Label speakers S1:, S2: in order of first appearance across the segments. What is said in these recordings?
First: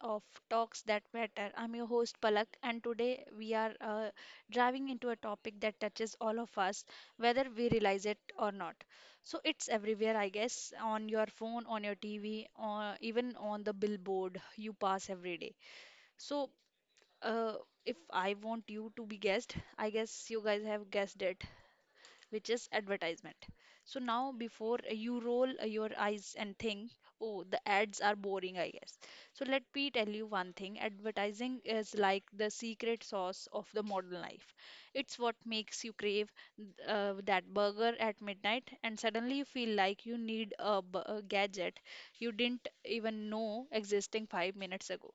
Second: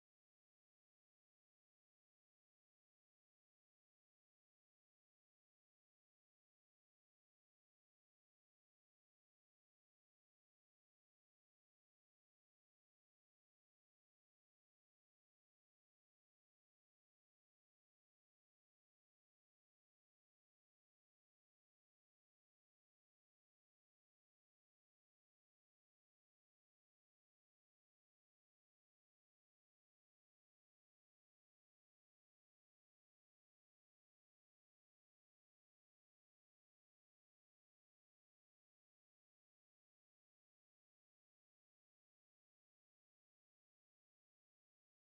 S1: of Talks That Matter. I'm your host, Palak, and today we are driving into a topic that touches all of us, whether we realize it or not. So it's everywhere, I guess, on your phone, on your TV, or even on the billboard you pass every day. So, uh, if I want you to be guessed, I guess you guys have guessed it, which is advertisement. So now, before you roll your eyes and think, oh, the ads are boring, I guess. So let me tell you one thing, advertising is like the secret sauce of the modern life. It's what makes you crave that burger at midnight, and suddenly you feel like you need a gadget you didn't even know existing 5 minutes ago.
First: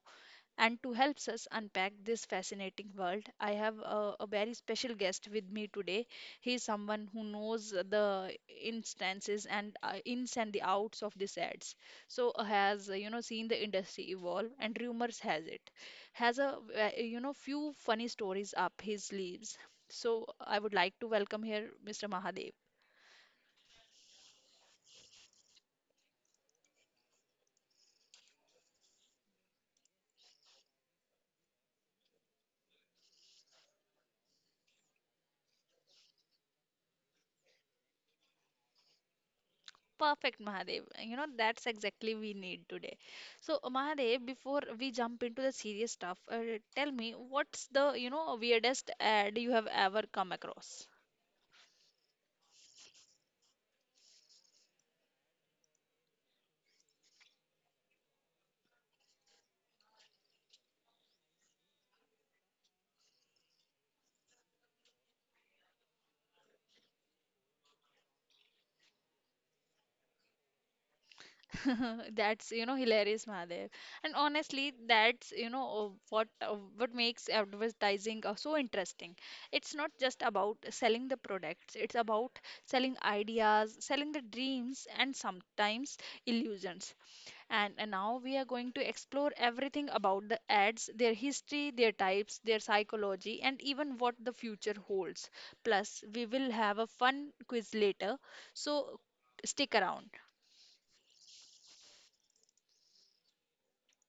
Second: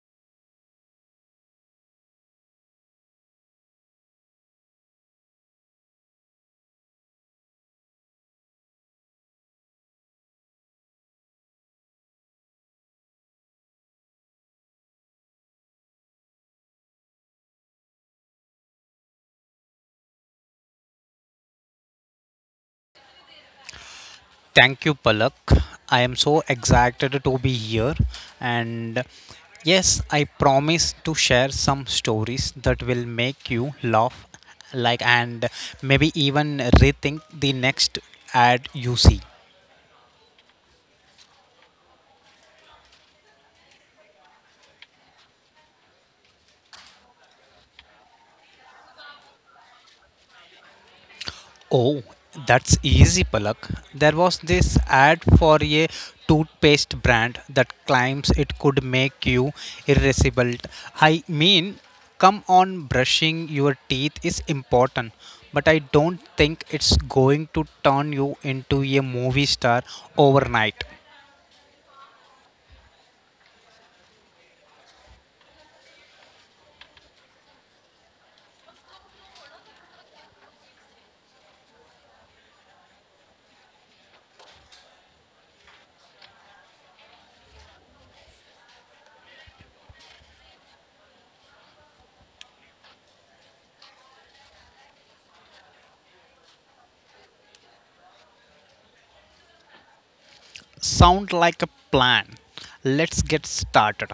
S1: And to help us unpack this fascinating world, I have a very special guest with me today. He is someone who knows the instances and ins and the outs of these ads. So has seen the industry evolve, and rumors has it, has a few funny stories up his sleeves. So I would like to welcome here Mr. Mahadev.
S2: Thank you, Palak. I am so excited to be here. And yes, I promise to share some stories that will make you laugh, like, and maybe even rethink the next ad you see.
S1: Perfect, Mahadev. You know, that's exactly we need today. So, Mahadev, before we jump into the serious stuff, tell me, what's the, weirdest ad you have ever come across?
S2: Oh, that's easy, Palak. There was this ad for a toothpaste brand that claims it could make you irascible. I mean, come on, brushing your teeth is important, but I don't think it's going to turn you into a movie star overnight.
S1: That's, hilarious, Mahadev. And honestly, that's, what makes advertising so interesting. It's not just about selling the products, it's about selling ideas, selling the dreams, and sometimes illusions. And now we are going to explore everything about the ads, their history, their types, their psychology, and even what the future holds. Plus, we will have a fun quiz later, so stick around.
S2: Sound like a plan. Let's get started.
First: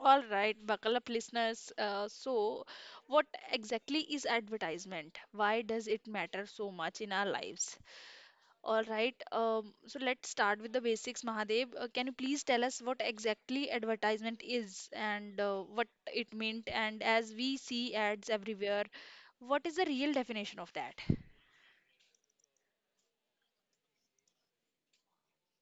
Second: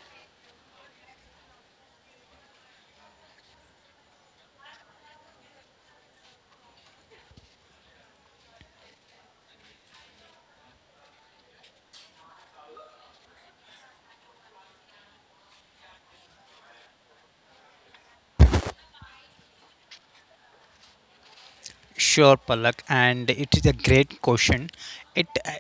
S1: All right, buckle up, listeners. What exactly is advertisement? Why does it matter so much in our lives? All right. So let's start with the basics, Mahadev. Can you please tell us what exactly advertisement is and what it meant? And as we see ads everywhere, what is the real definition of that?
S2: Sure, Palak, and it is a great question. It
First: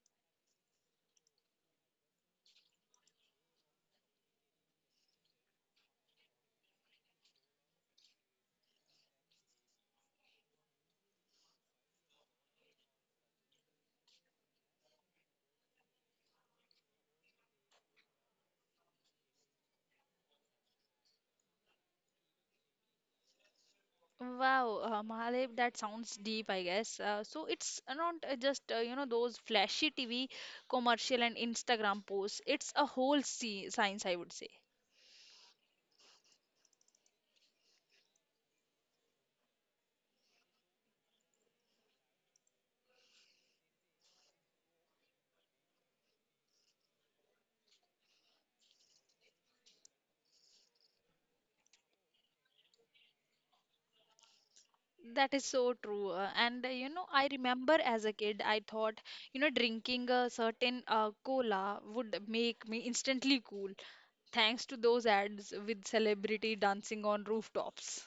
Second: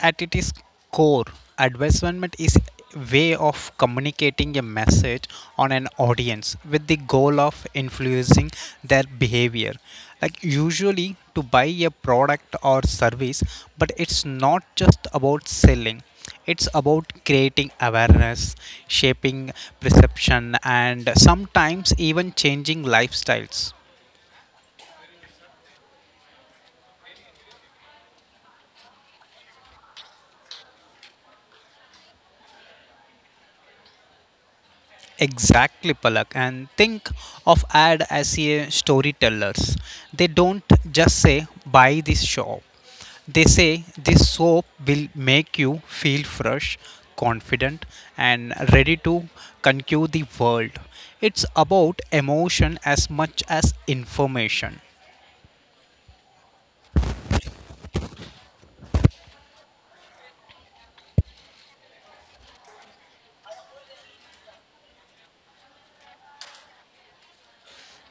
S2: At its core, advertisement is a way of communicating a message on an audience with the goal of influencing their behavior. Like usually to buy a product or service, but it's not just about selling. It's about creating awareness, shaping perception, and sometimes even changing lifestyles.
S1: Wow, Mahadev, that sounds deep, I guess. So it's not just those flashy TV commercial and Instagram posts. It's a whole science, I would say.
S2: Exactly, Palak. And think of ad as a storytellers. They don't just say buy this shop. They say this soap will make you feel fresh, confident, and ready to conquer the world. It's about emotion as much as information.
S1: That is so true. And I remember as a kid, I thought, drinking a certain cola would make me instantly cool, thanks to those ads with celebrity dancing on rooftops.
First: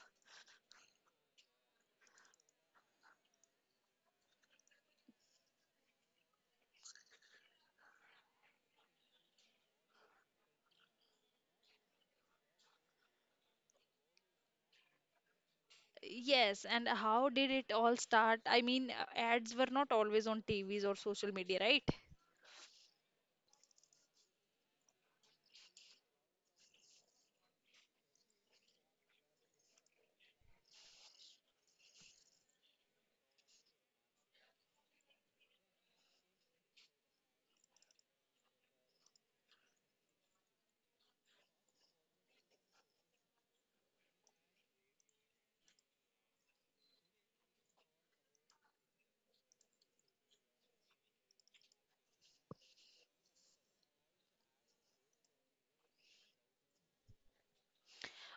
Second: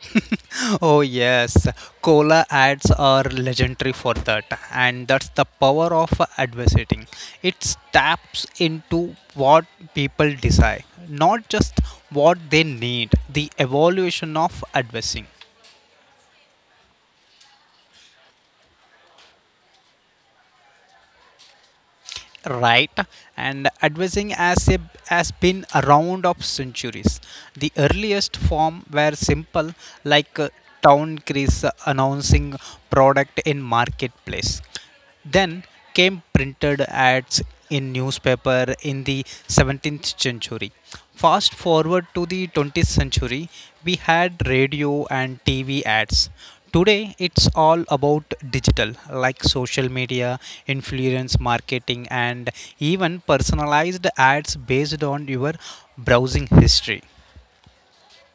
S2: Oh, yes, cola ads are legendary for that, and that's the power of advertising. It taps into what people desire, not just what they need. The evolution of advertising,
S1: Yes, and how did it all start? I mean, ads were not always on TVs or social media, right?
S2: right? And advertising as a, Has been around of centuries. The earliest form were simple, like town crease announcing product in marketplace. Then came printed ads in newspaper in the 17th century. Fast forward to the 20th century, we had radio and TV ads. Today it's all about digital like social media, influence marketing and even personalized ads based on your browsing history.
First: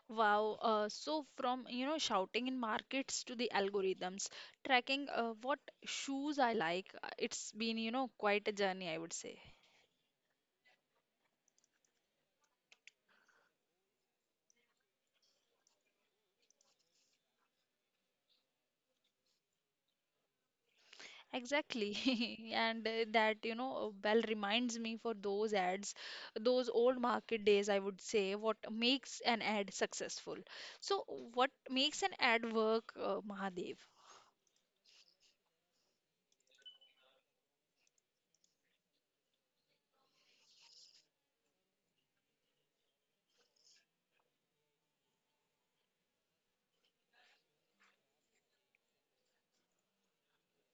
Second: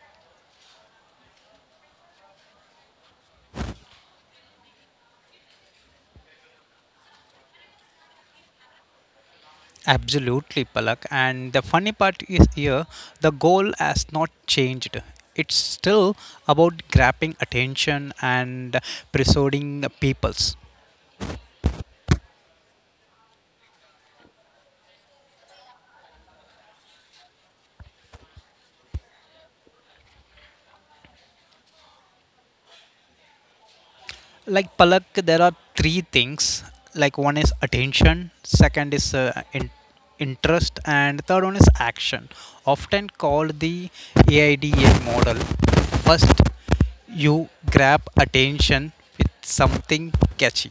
S1: Wow. So from, shouting in markets to the algorithms, tracking what shoes I like, it's been, quite a journey, I would say.
S2: Absolutely, Palak. And the funny part is here, the goal has not changed. It's still about grabbing attention and persuading peoples.
S1: Exactly. And that, well reminds me for those ads, those old market days, I would say, what makes an ad successful. So, what makes an ad work, Mahadev?
S2: Like Palak, there are three things. Like one is attention, second is interest, and third one is action. Often called the AIDA model. First, you grab attention with something catchy.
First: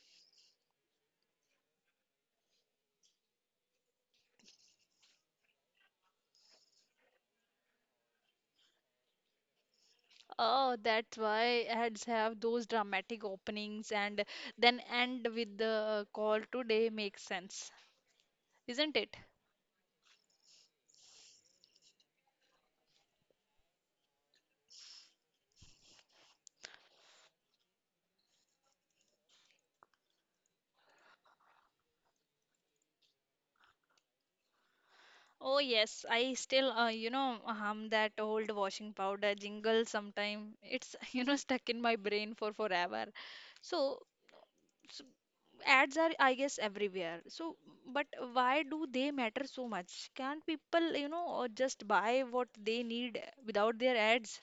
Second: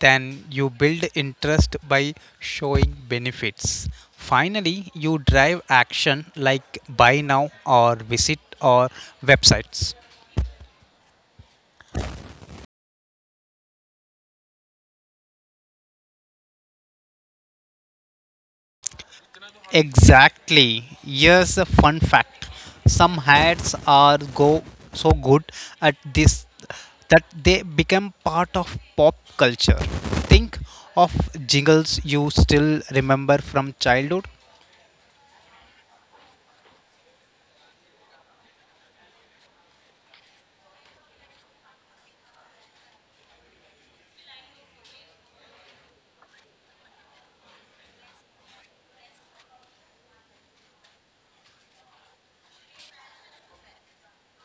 S2: Then you build interest by showing benefits. Finally, you drive action like buy now or visit or websites.
S1: Oh, that's why ads have those dramatic openings and then end with the call today, makes sense, isn't it?
S2: Exactly. Here's a fun fact. Some ads are go so good at this that they become part of pop culture. Think of jingles you still remember from childhood.
S1: Oh yes, I still hum that old washing powder jingle sometime. It's stuck in my brain for forever. So s ads are, I guess, everywhere, so but why do they matter so much? Can't people, just buy what they need without their ads?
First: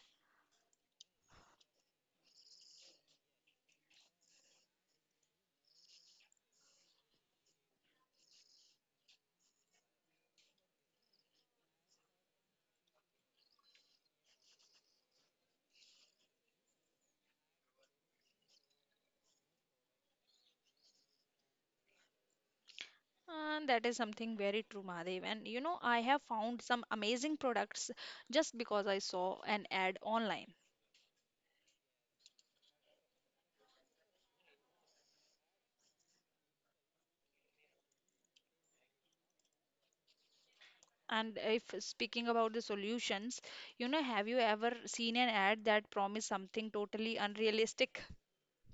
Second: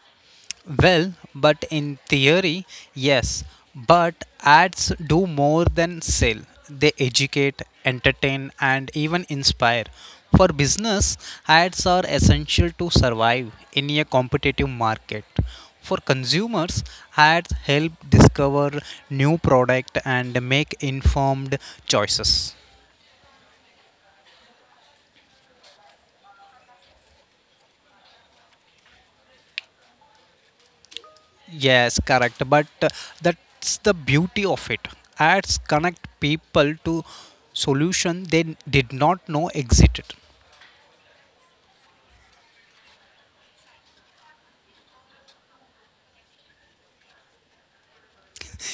S2: Well, but in theory, yes. But ads do more than sell. They educate, entertain, and even inspire. For business, ads are essential to survive in a competitive market. For consumers, ads help discover new product and make informed choices.
S1: And that is something very true, Mahadev, and you know, I have found some amazing products just because I saw an ad online.
S2: Yes, correct. But that's the beauty of it. Ads connect people to solution they did not know existed.
S1: And if speaking about the solutions, you know, have you ever seen an ad that promised something totally unrealistic?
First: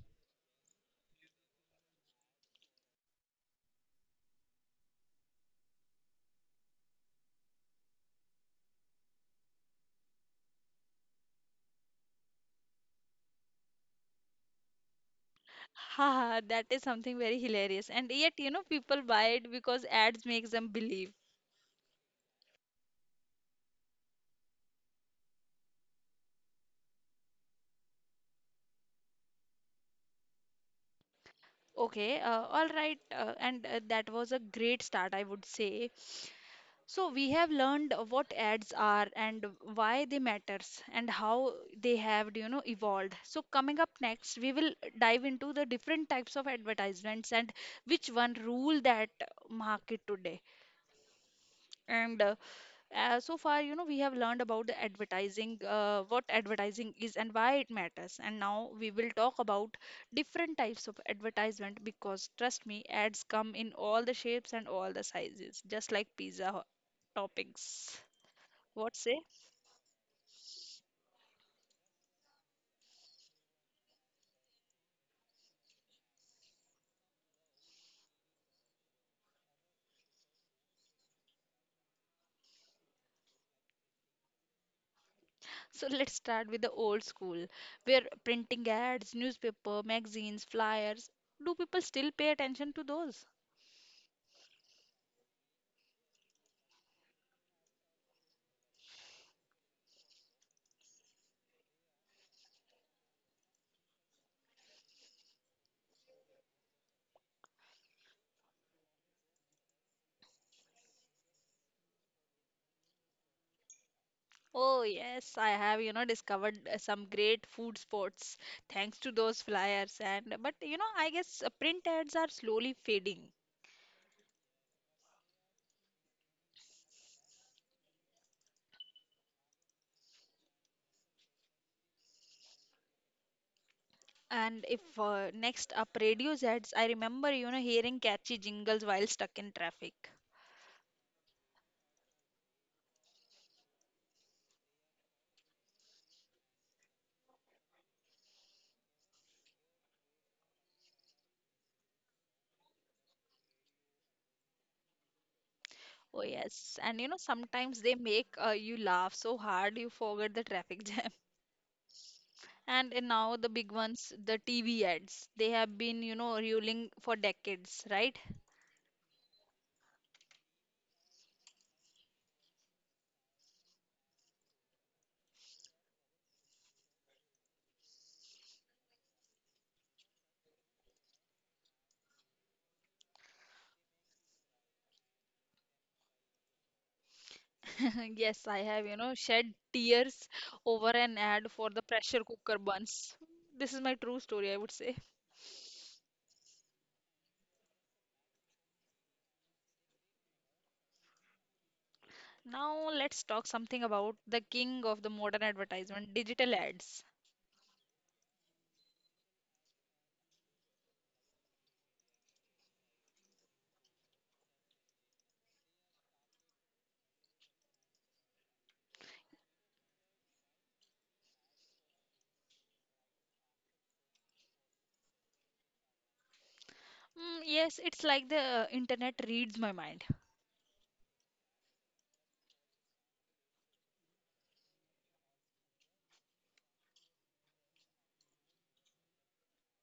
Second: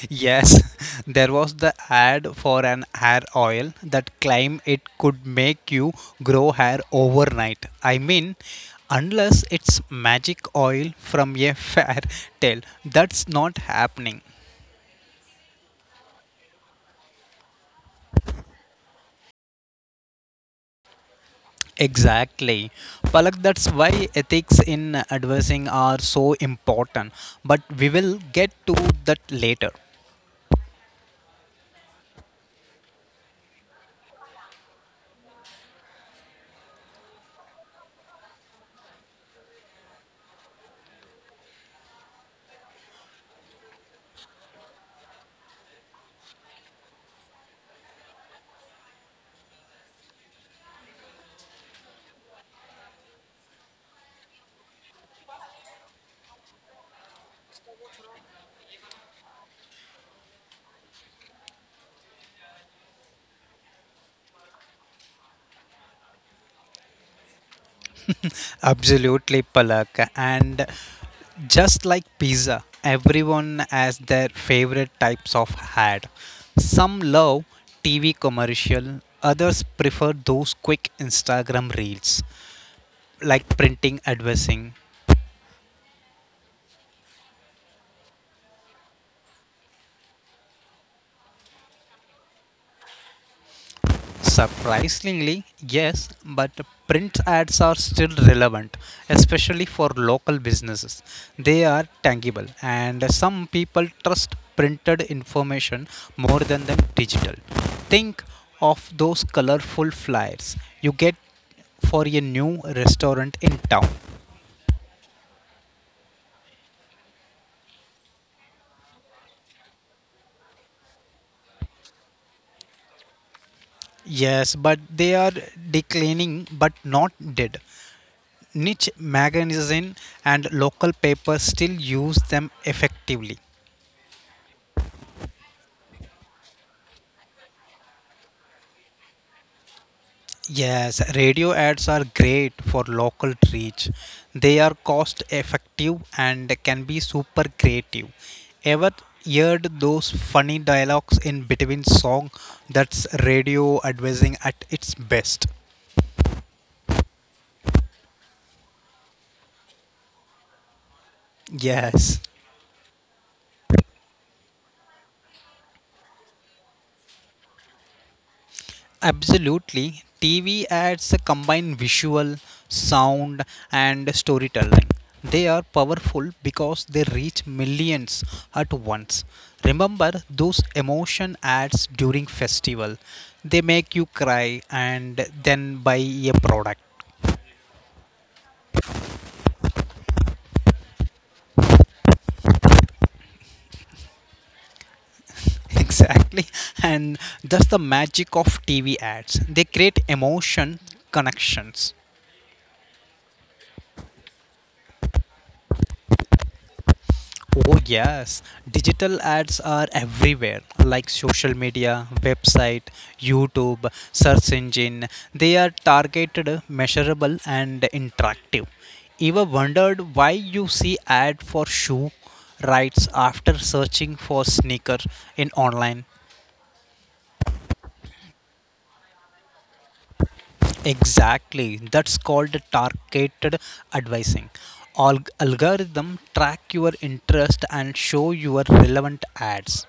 S2: Yes, there was the ad for an hair oil that claimed it could make you grow hair overnight. I mean, unless it's magic oil from a fair tale, that's not happening.
S1: Haha, that is something very hilarious. And yet, you know, people buy it because ads makes them believe.
S2: Exactly. Palak, that's why ethics in adversing are so important. But we will get to that later.
S1: Okay, all right, and that was a great start, I would say. So we have learned what ads are and why they matters and how they have, evolved. So coming up next, we will dive into the different types of advertisements and which one rule that market today. And so far, we have learned about the advertising, what advertising is and why it matters. And now we will talk about different types of advertisement, because, trust me, ads come in all the shapes and all the sizes, just like toppings. What say?
S2: Absolutely, Palak. And just like pizza, everyone has their favorite types of ad. Some love TV commercial, others prefer those quick Instagram reels, like printing advertising.
S1: So let's start with the old school, where printing ads, newspaper, magazines, flyers. Do people still pay attention to those?
S2: Surprisingly, yes, but print ads are still relevant, especially for local businesses. They are tangible, and some people trust printed information more than the digital. Think of those colorful flyers you get for a new restaurant in town.
S1: Oh, yes, I have, discovered some great food spots thanks to those flyers. And but you know, I guess print ads are slowly fading.
S2: Yes, but they are declining but not dead. Niche magazine and local papers still use them effectively.
S1: And if next up, radios ads, I remember, hearing catchy jingles while stuck in traffic.
S2: Yes, radio ads are great for local reach. They are cost effective and can be super creative. Ever heard those funny dialogues in between song? That's radio advertising at its best.
S1: Oh, yes. And you know, sometimes they make you laugh so hard you forget the traffic jam.
S2: Yes.
S1: And now the big ones, the TV ads, they have been, ruling for decades, right?
S2: Absolutely. TV ads combine visual, sound, and storytelling. They are powerful because they reach millions at once. Remember those emotion ads during festival. They make you cry and then buy a product.
S1: Yes, I have, shed tears over an ad for the pressure cooker buns. This is my true story, I would say.
S2: Exactly. And that's the magic of TV ads. They create emotion connections.
S1: Now let's talk something about the king of the modern advertisement, digital ads.
S2: Oh, yes. Digital ads are everywhere, like social media, website, YouTube, search engine. They are targeted, measurable, and interactive. Ever wondered why you see ad for shoe rights after searching for sneaker in online?
S1: Mm, yes, it's like the internet reads my mind.
S2: Exactly. That's called targeted advising. Algorithm track your interest and show your relevant ads.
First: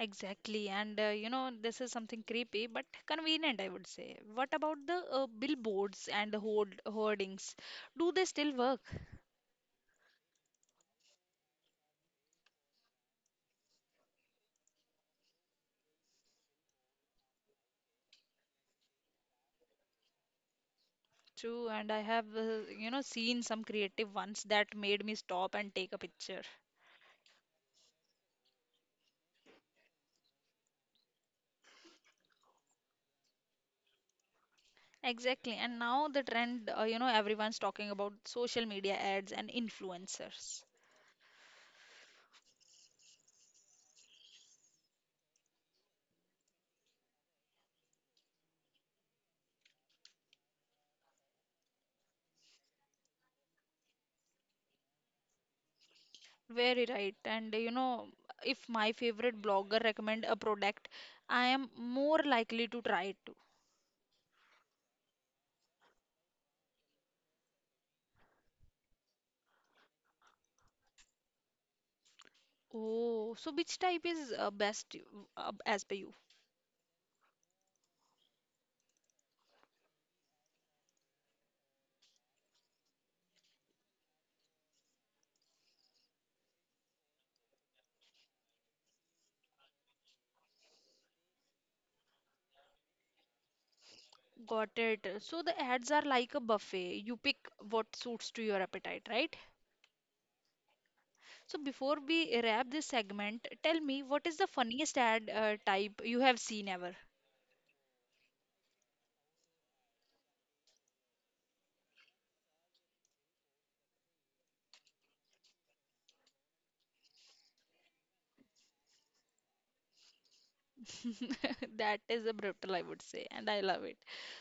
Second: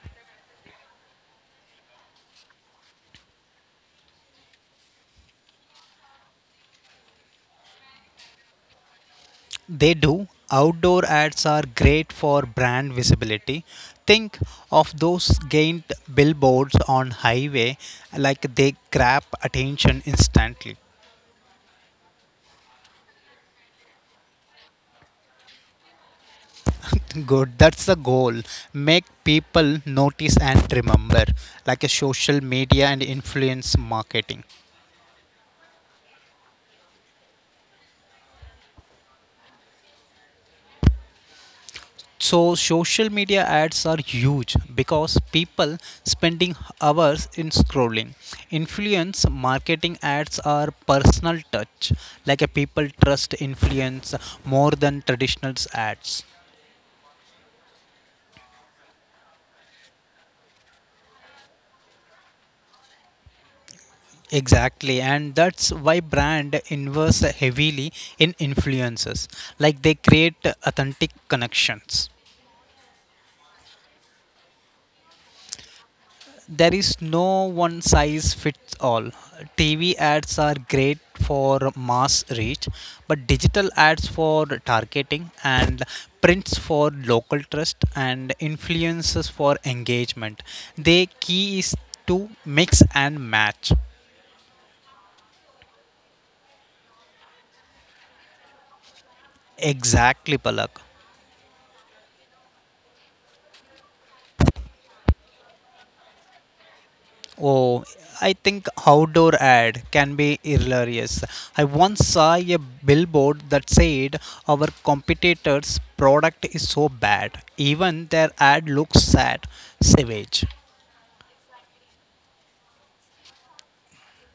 S1: Exactly. And this is something creepy but convenient, I would say. What about the billboards and the hoardings? Do they still work?
S2: They do. Outdoor ads are great for brand visibility. Think of those giant billboards on highway like they grab attention instantly.
S1: True. And I have, seen some creative ones that made me stop and take a picture.
S2: Good, that's the goal. Make people notice and remember, like a social media and influence marketing.
S1: Exactly. And now the trend, everyone's talking about social media ads and influencers.
S2: So social media ads are huge because people spending hours in scrolling. Influence marketing ads are personal touch, like a people trust influence more than traditional ads.
S1: Very right. And if my favorite blogger recommend a product, I am more likely to try it too.
S2: Exactly, and that's why brand invests heavily in influencers, like they create authentic connections.
S1: Oh, so which type is best as per you?
S2: There is no one size fits all. TV ads are great for mass reach, but digital ads for targeting and prints for local trust and influences for engagement. The key is to mix and match.
S1: Got it. So the ads are like a buffet. You pick what suits to your appetite, right?
S2: Exactly, Palak.
S1: So before we wrap this segment, tell me, what is the funniest ad type you have seen ever?
S2: Oh, I think outdoor ad can be hilarious. I once saw a billboard that said our competitor's product is so bad, even their ad looks sad, savage.
S1: That is a brutal, I would say, and I love it.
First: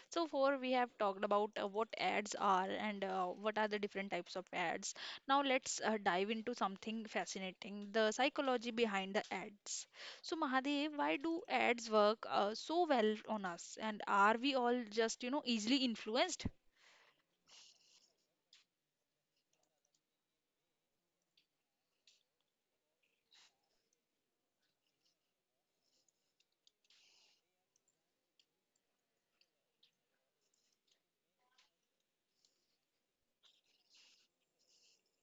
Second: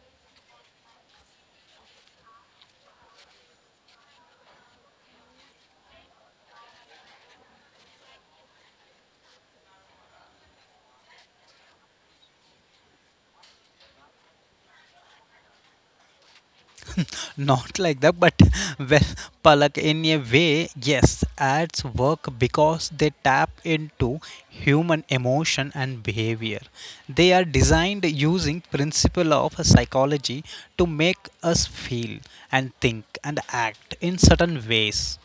S1: So far, we have talked about what ads are and what are the different types of ads. Now, let's dive into something fascinating, the psychology behind the ads. So, Mahadev, why do ads work so well on us? And are we all just, easily influenced?
S2: Not like that, but well, Palak, in a way, yes, ads work because they tap into human emotion and behavior. They are designed using principle of psychology to make us feel and think and act in certain ways.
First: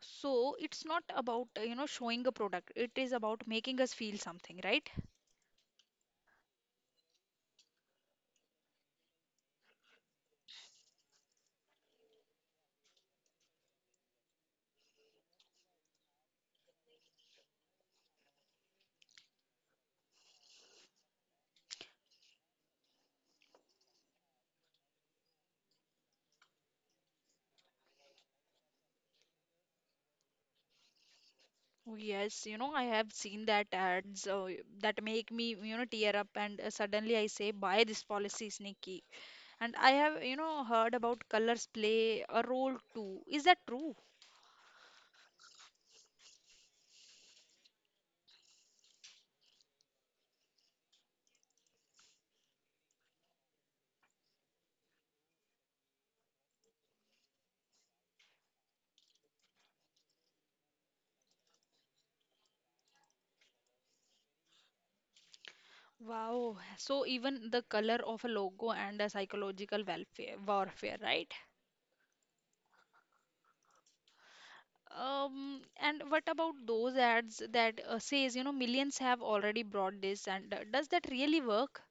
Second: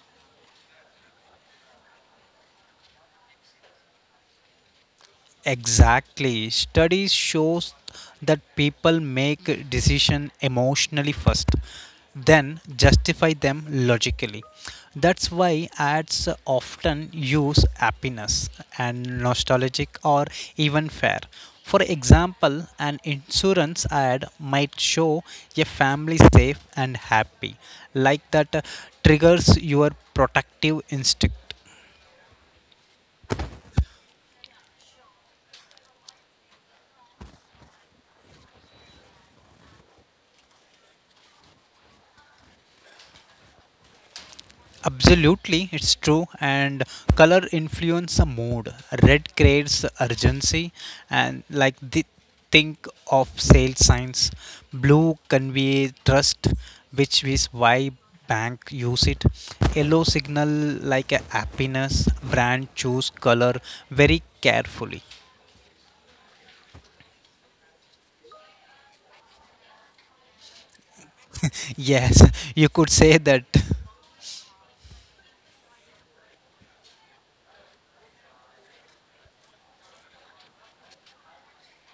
S1: So, it's not about, showing a product. It is about making us feel something, right?
S2: Exactly. Studies shows that people make decision emotionally first, then justify them logically. That's why ads often use happiness and nostalgic or even fair. For example, an insurance ad might show a family safe and happy, like that triggers your protective instinct.
S1: Oh, yes, you know, I have seen that ads that make me, tear up, and suddenly I say, buy this policy, sneaky. And I have, heard about colors play a role too. Is that true?
S2: Absolutely, it's true. And color influence the mood. Red creates urgency, and like the, think of sale signs. Blue convey trust, which is why bank use it. Yellow signal like a happiness. Brand choose color very carefully.
S1: Wow. So even the color of a logo and a psychological welfare warfare, right?
S2: Yes, you could say that.
S1: And what about those ads that says, millions have already bought this, and does that really work?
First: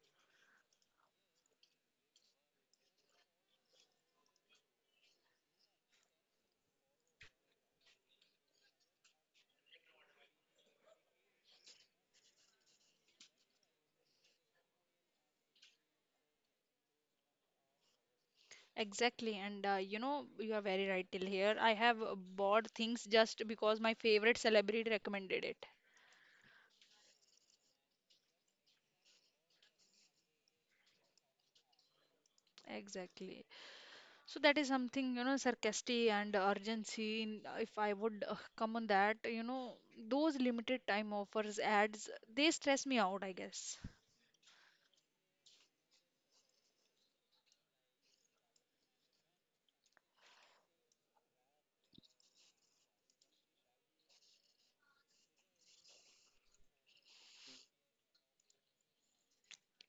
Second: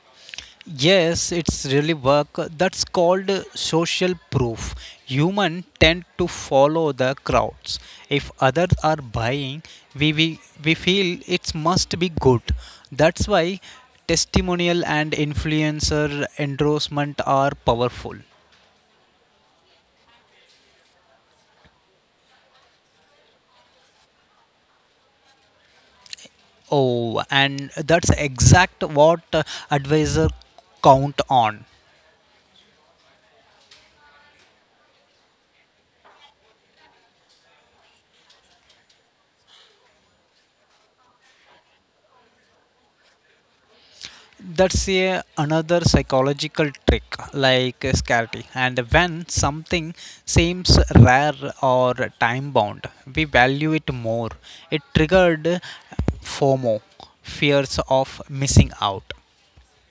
S2: Yes, it's really work. That's called social proof. Human tend to follow the crowds. If others are buying, we feel it must be good. That's why testimonial and influencer endorsement are powerful.
S1: Exactly, and you are very right till here. I have bought things just because my favorite celebrity recommended it.
S2: Oh, and that's exact what advisor count on.
S1: Exactly. So that is something, sarcastic and urgency. If I would come on that, those limited time offers, ads, they stress me out, I guess.
S2: That's a another psychological trick like scarcity, and when something seems rare or time bound, we value it more. It triggered FOMO, fears of missing out.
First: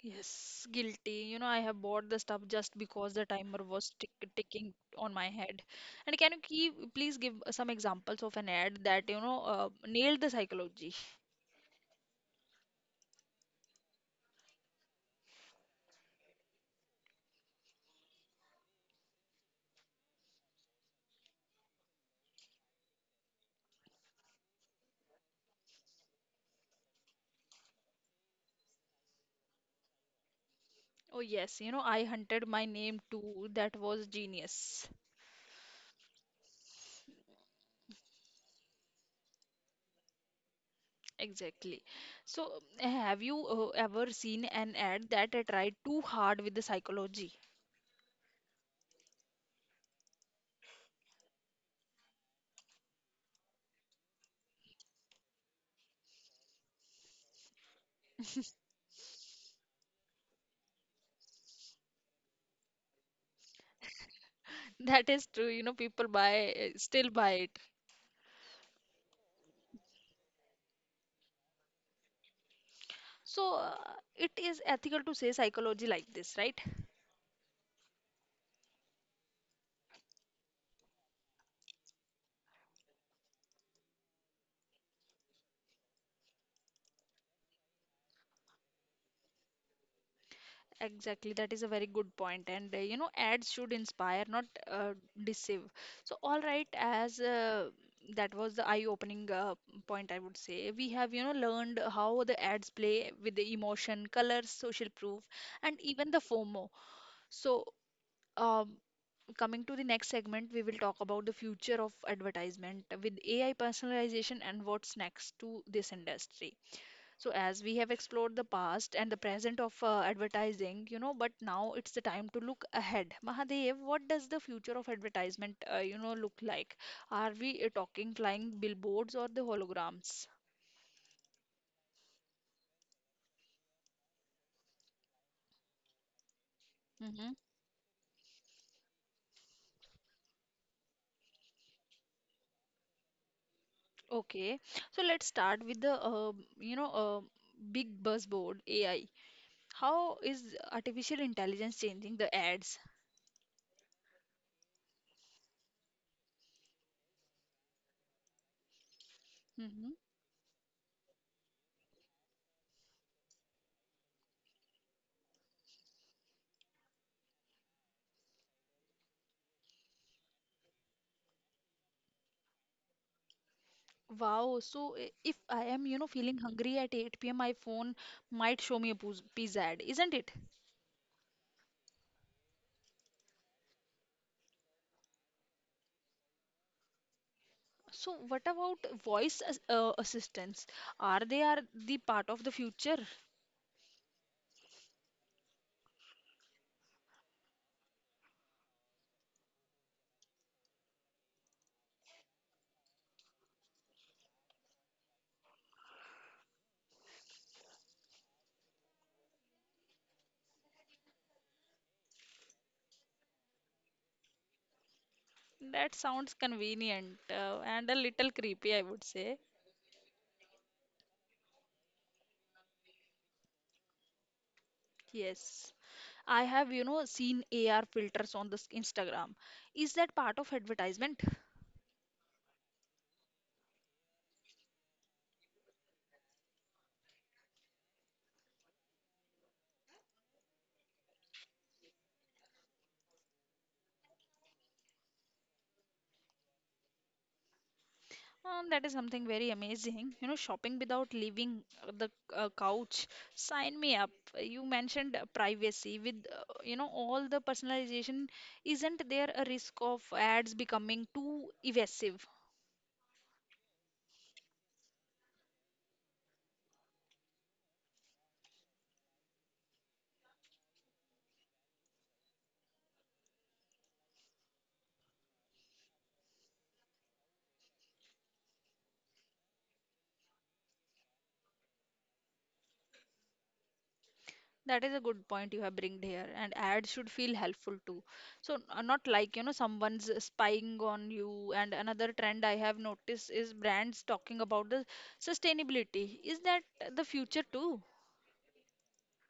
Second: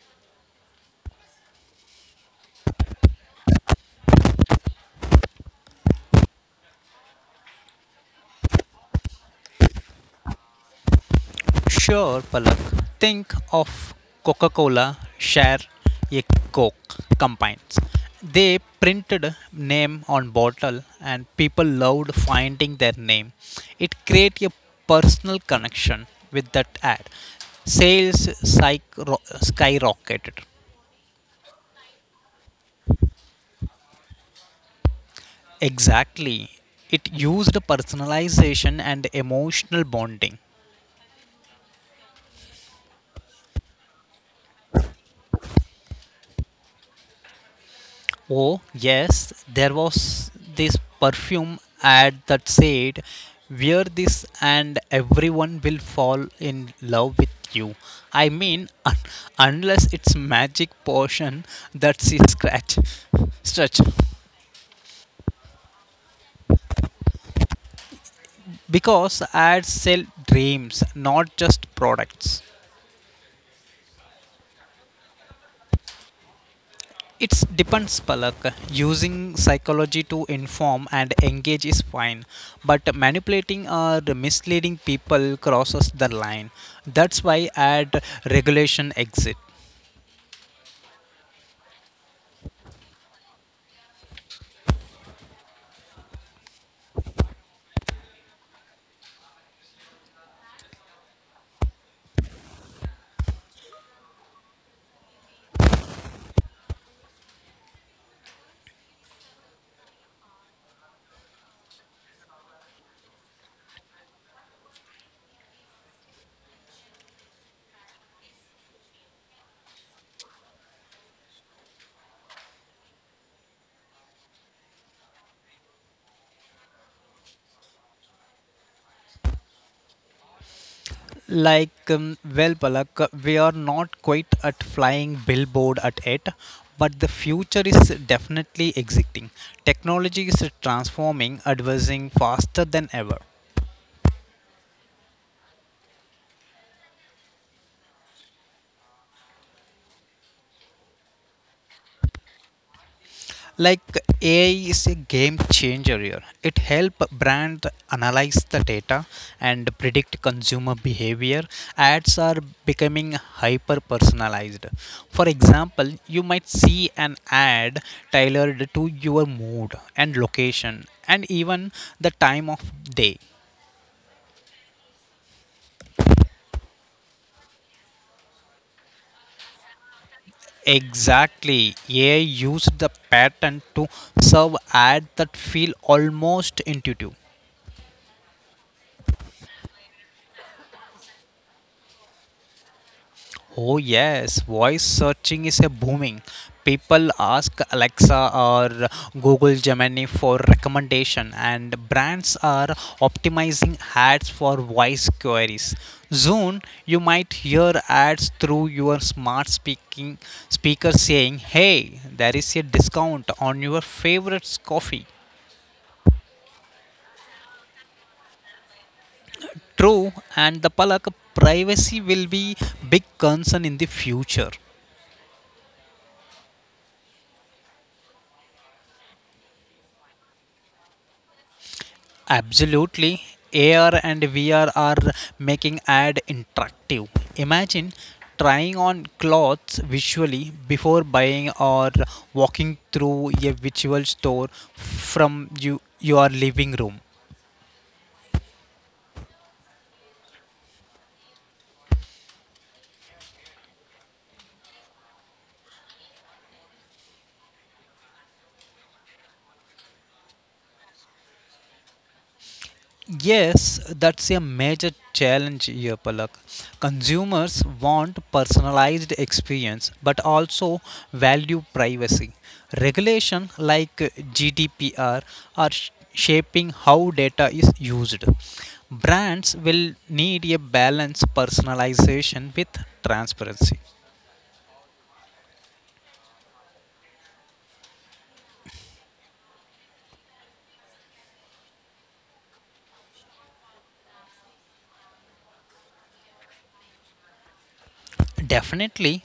S1: Yes, guilty. You know, I have bought the stuff just because the timer was ticking on my head. And can you please give some examples of an ad that, nailed the psychology?
S2: Sure, Palak. Think of Coca Cola, Share, a Coke combines. They printed name on bottle and people loved finding their name. It created a personal connection with that ad. Sales skyrocketed.
S1: Oh, yes, you know, I hunted my name too. That was genius.
S2: Exactly. It used personalization and emotional bonding.
S1: Exactly. So, have you ever seen an ad that I tried too hard with the psychology?
S2: Oh, yes, there was this perfume ad that said, "Wear this and everyone will fall in love with you." I mean, unless it's magic potion, that's a scratch. Stretch.
S1: That is true, you know, people still buy it.
S2: Because ads sell dreams, not just products.
S1: So, it is ethical to say psychology like this, right?
S2: It's depends, Palak. Using psychology to inform and engage is fine, but manipulating or misleading people crosses the line. That's why add regulation exit.
S1: Exactly, that is a very good point, and ads should inspire, not uh, deceive. So, all right, as that was the eye-opening point, I would say. We have, learned how the ads play with the emotion, colors, social proof, and even the FOMO. So, um, coming to the next segment, we will talk about the future of advertisement with AI personalization and what's next to this industry. So, as we have explored the past and the present of advertising, you know, but now it's the time to look ahead. Mahadev, what does the future of advertisement, look like? Are we talking flying billboards or the holograms?
S2: Well, Palak, we are not quite at flying billboard at it, but the
S1: Mm-hmm.
S2: future is definitely exiting. Technology is transforming, advancing faster than ever.
S1: Okay. So let's start with the, big buzzword AI. How is artificial intelligence changing the ads?
S2: Like AI is a game changer here. It help brand analyze the data and
S1: Mm-hmm.
S2: predict consumer behavior. Ads are becoming hyper personalized. For example, you might see an ad tailored to your mood and location and even the time of day.
S1: Wow. So if I am, feeling hungry at 8 p.m., my phone might show me a pizza ad, isn't it?
S2: Exactly. AI used the pattern to serve ads that feel almost intuitive.
S1: So what about voice assistants? Are they are the part of the future?
S2: Oh, yes, voice searching is a booming. People ask Alexa or Google Gemini for recommendation, and brands are optimizing ads for voice queries. Soon, you might hear ads through your smart speaking speaker saying, "Hey, there is a discount on your favorite coffee."
S1: That sounds convenient and a little creepy, I would say.
S2: True, and the Palak privacy will be big concern in the future.
S1: Yes. I have, seen AR filters on this Instagram. Is that part of advertisement?
S2: Absolutely. AR and VR are making ad interactive. Imagine trying on clothes visually before buying or walking through a virtual store from you your living room.
S1: That is something very amazing. You know, shopping without leaving the couch. Sign me up. You mentioned privacy with, all the personalization. Isn't there a risk of ads becoming too evasive?
S2: Yes, that's a major challenge here, Palak. Consumers want personalized experience but also value privacy. Regulation like GDPR are shaping how data is used. Brands will need a balanced personalization with transparency.
S1: That is a good point you have bringed here, and ads should feel helpful too. So not like you know someone's spying on you. And another trend I have noticed is brands talking about the sustainability. Is that the future too?
S2: Definitely,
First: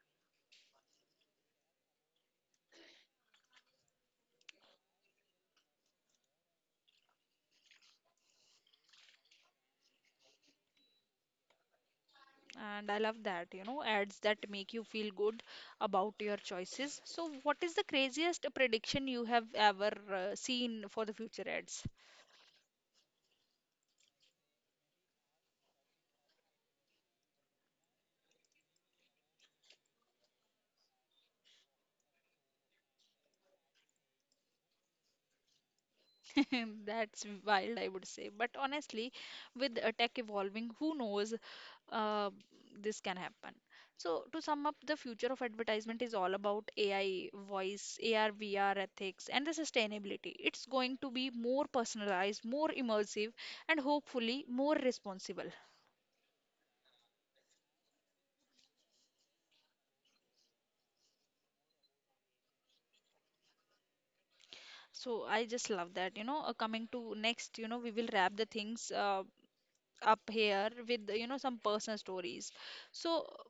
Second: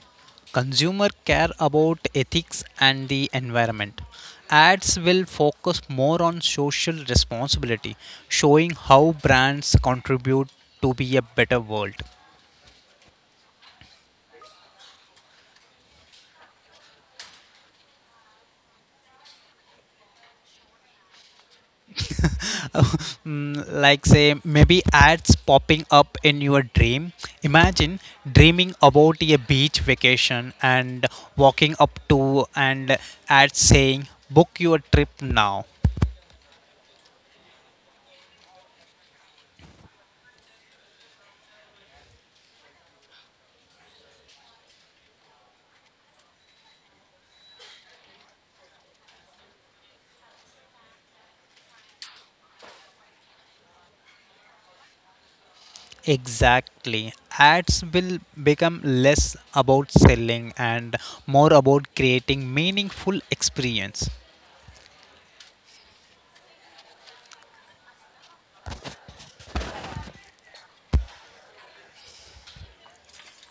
S2: consumer care about ethics and the environment. Ads will focus more on social responsibility, showing how brands contribute to be a better world.
S1: And I love that you know ads that make you feel good about your choices. So what is the craziest prediction you have ever seen for the future ads?
S2: Mm, like say maybe ads popping up in your dream. Imagine dreaming about a beach vacation and walking up to and ads saying book your trip now.
S1: That's wild, I would say. But honestly, with tech evolving, who knows uh, this can happen. So, to sum up, the future of advertisement is all about AI, voice, AR, VR ethics, and the sustainability. It's going to be more personalized, more immersive, and hopefully more responsible.
S2: Exactly. Ads will become less about selling and more about creating meaningful experience.
S1: So, I just love that. You know, coming to next, we will wrap the things up here with, some personal stories. So, uh,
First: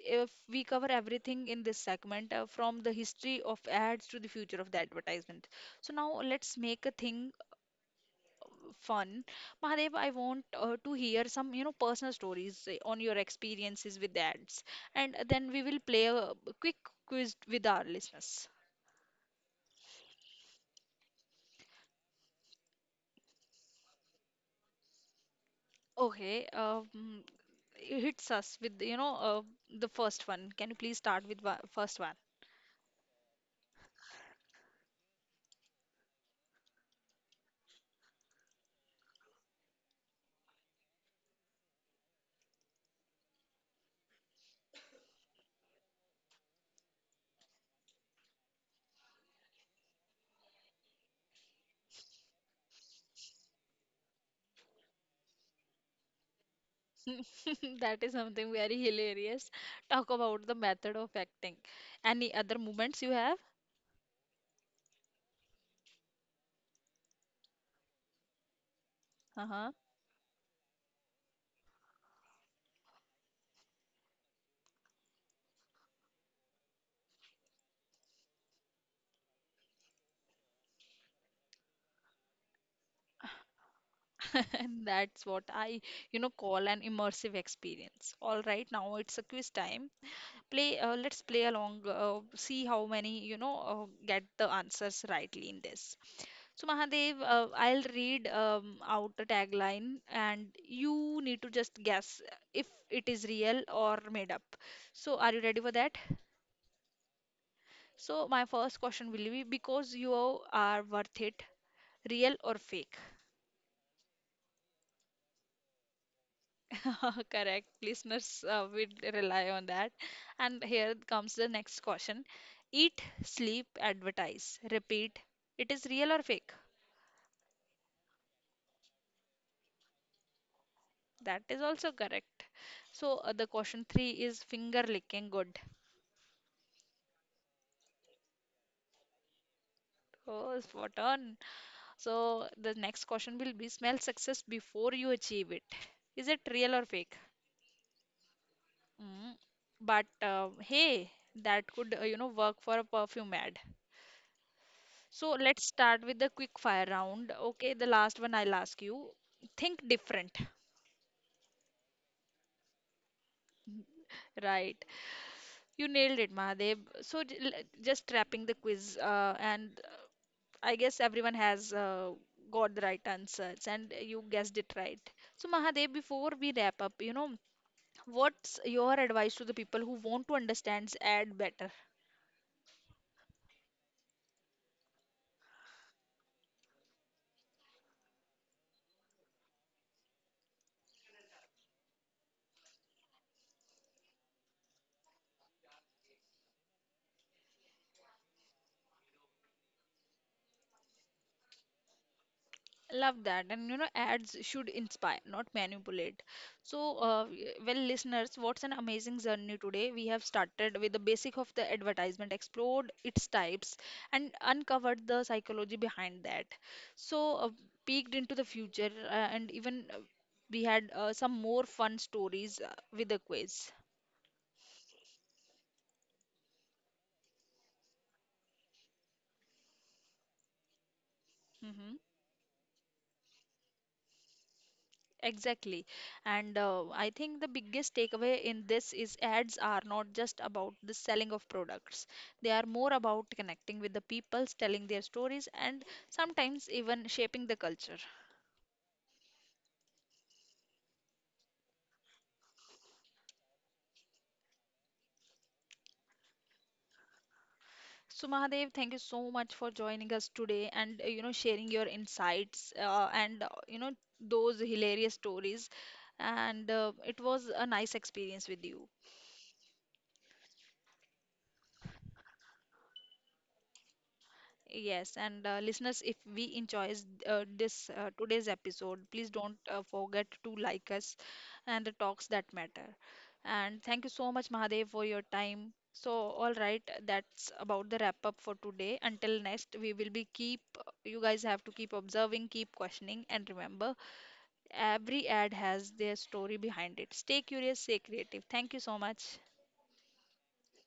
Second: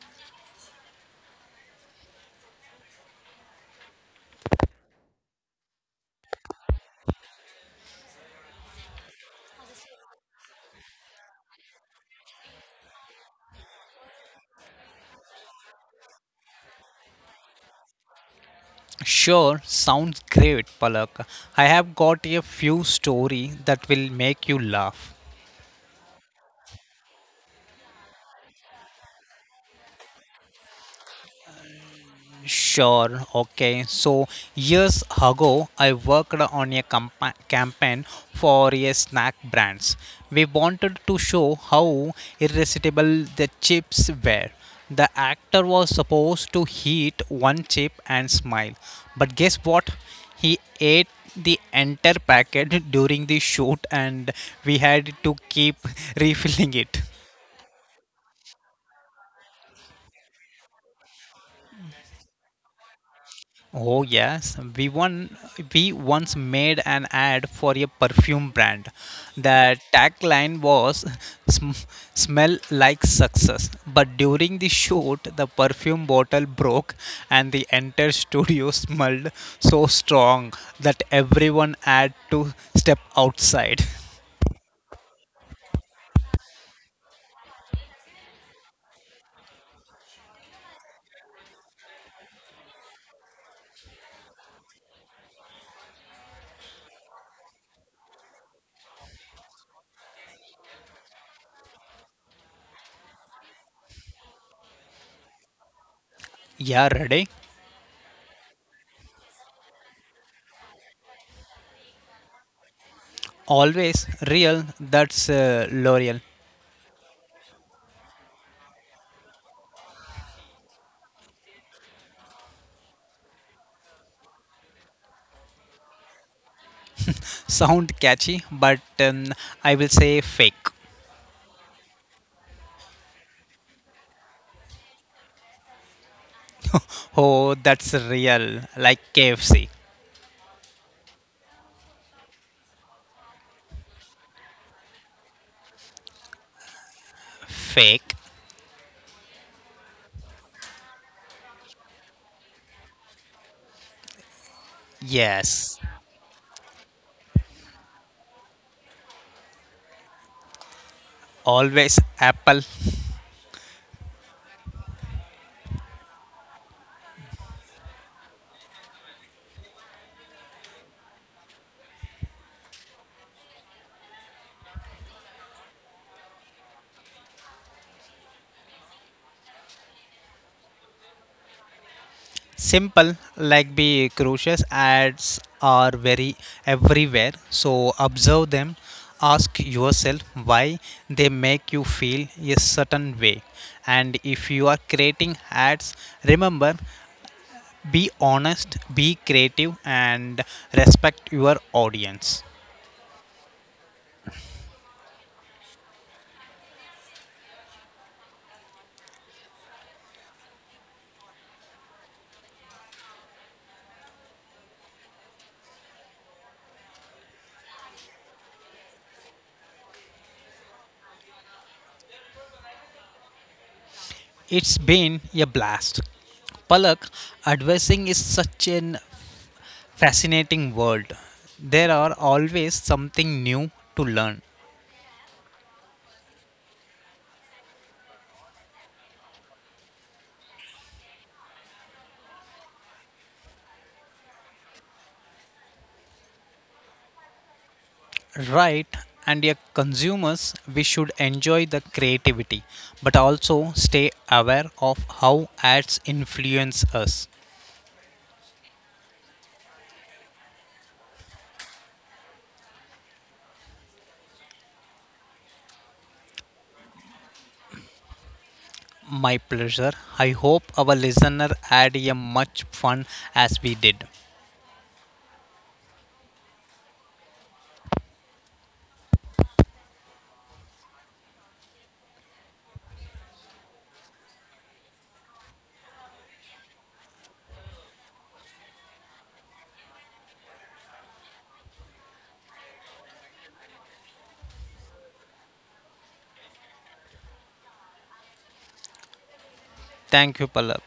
S1: if we cover everything in this segment from the history of ads to the future of the advertisement, so now let's make a thing fun. Mahadev, I want to hear some, personal stories on your experiences with the ads, and then we will play a quick quiz with our listeners.
S2: Sure, sounds great, Palak. I have got a few story that will make you laugh.
S1: Okay. um, it hits us with, the first one. Can you please start with first one?
S2: Sure. Okay. So years ago, I worked on a campaign for a snack brands. We wanted to show how irresistible the chips were. The actor was supposed to eat one chip and smile, but guess what? He ate the entire packet during the shoot, and we had to keep refilling it.
S1: That is something very hilarious. Talk about the method of acting. Any other moments you have?
S2: Oh yes, we once made an ad for a perfume brand.
S1: Uh-huh.
S2: The tagline was "Sm- "Smell like success." But during the shoot, the perfume bottle broke, and the entire studio smelled so strong that everyone had to step outside.
S1: And that's what I, call an immersive experience. All right, now it's a quiz time. Play, let's play along, see how many, get the answers rightly in this. So, Mahadev, I'll read out the tagline, and you need to just guess if it is real or made up. So, are you ready for that?
S2: Yeah, ready?
S1: So my first question will be because you are worth it, real or fake?
S2: Always real. That's L'Oreal.
S1: Correct. Listeners will rely on that. And here comes the next question. Eat, sleep, advertise. Repeat. It is real or fake?
S2: Sound catchy, but I will say fake.
S1: That is also correct. So the question three is finger licking good.
S2: Oh, that's real. Like KFC.
S1: Oh, spot on. So the next question will be smell success before you achieve it. Is it real or fake?
S2: Fake.
S1: Mm, but hey, that could, work for a perfume ad. So let's
S2: Yes.
S1: start with the quick fire round. Okay, the last one I'll ask you. Think different.
S2: Always Apple.
S1: Right. You nailed it, Mahadev. So just wrapping the quiz, and I guess everyone has got the right answers, and you guessed it right. So Mahadev, before we wrap up, what's your advice to the people who want to understand ad better?
S2: Simple. Like be crucious ads are very everywhere. So observe them. Ask yourself why they make you feel a certain way. And if you are creating ads, remember be honest, be creative, and respect your audience.
S1: Love that. And you know, ads should inspire, not manipulate. So, well, listeners, what's an amazing journey today? We have started with the basic of the advertisement, explored its types, and uncovered the psychology behind that. So, peeked into the future, and even we had some more fun stories with the quiz.
S2: It's been a blast. Palak, advising is such an fascinating world. There
S1: Mm-hmm.
S2: are always something new to learn,
S1: Exactly. And I think the biggest takeaway in this is ads are not just about the selling of products. They are more about connecting with the people, telling their stories, and sometimes even shaping the culture.
S2: right? And as consumers, we should enjoy the creativity, but also stay aware of how ads influence us.
S1: So Mahadev, thank you so much for joining us today and you know sharing your insights and you know those hilarious stories. And it was a nice experience with you.
S2: My pleasure. I hope our listener had a much fun as we did.
S1: Yes, and listeners, if we enjoys this today's episode, please don't forget to like us and the talks that matter. And thank you so much, Mahadev, for your time. So, all right, that's about the wrap up for today. Until next, we will be keep you guys have to keep observing, keep questioning, and remember, every ad has their story behind it. Stay curious, stay creative. Thank you so much.
S2: Thank you, Palak.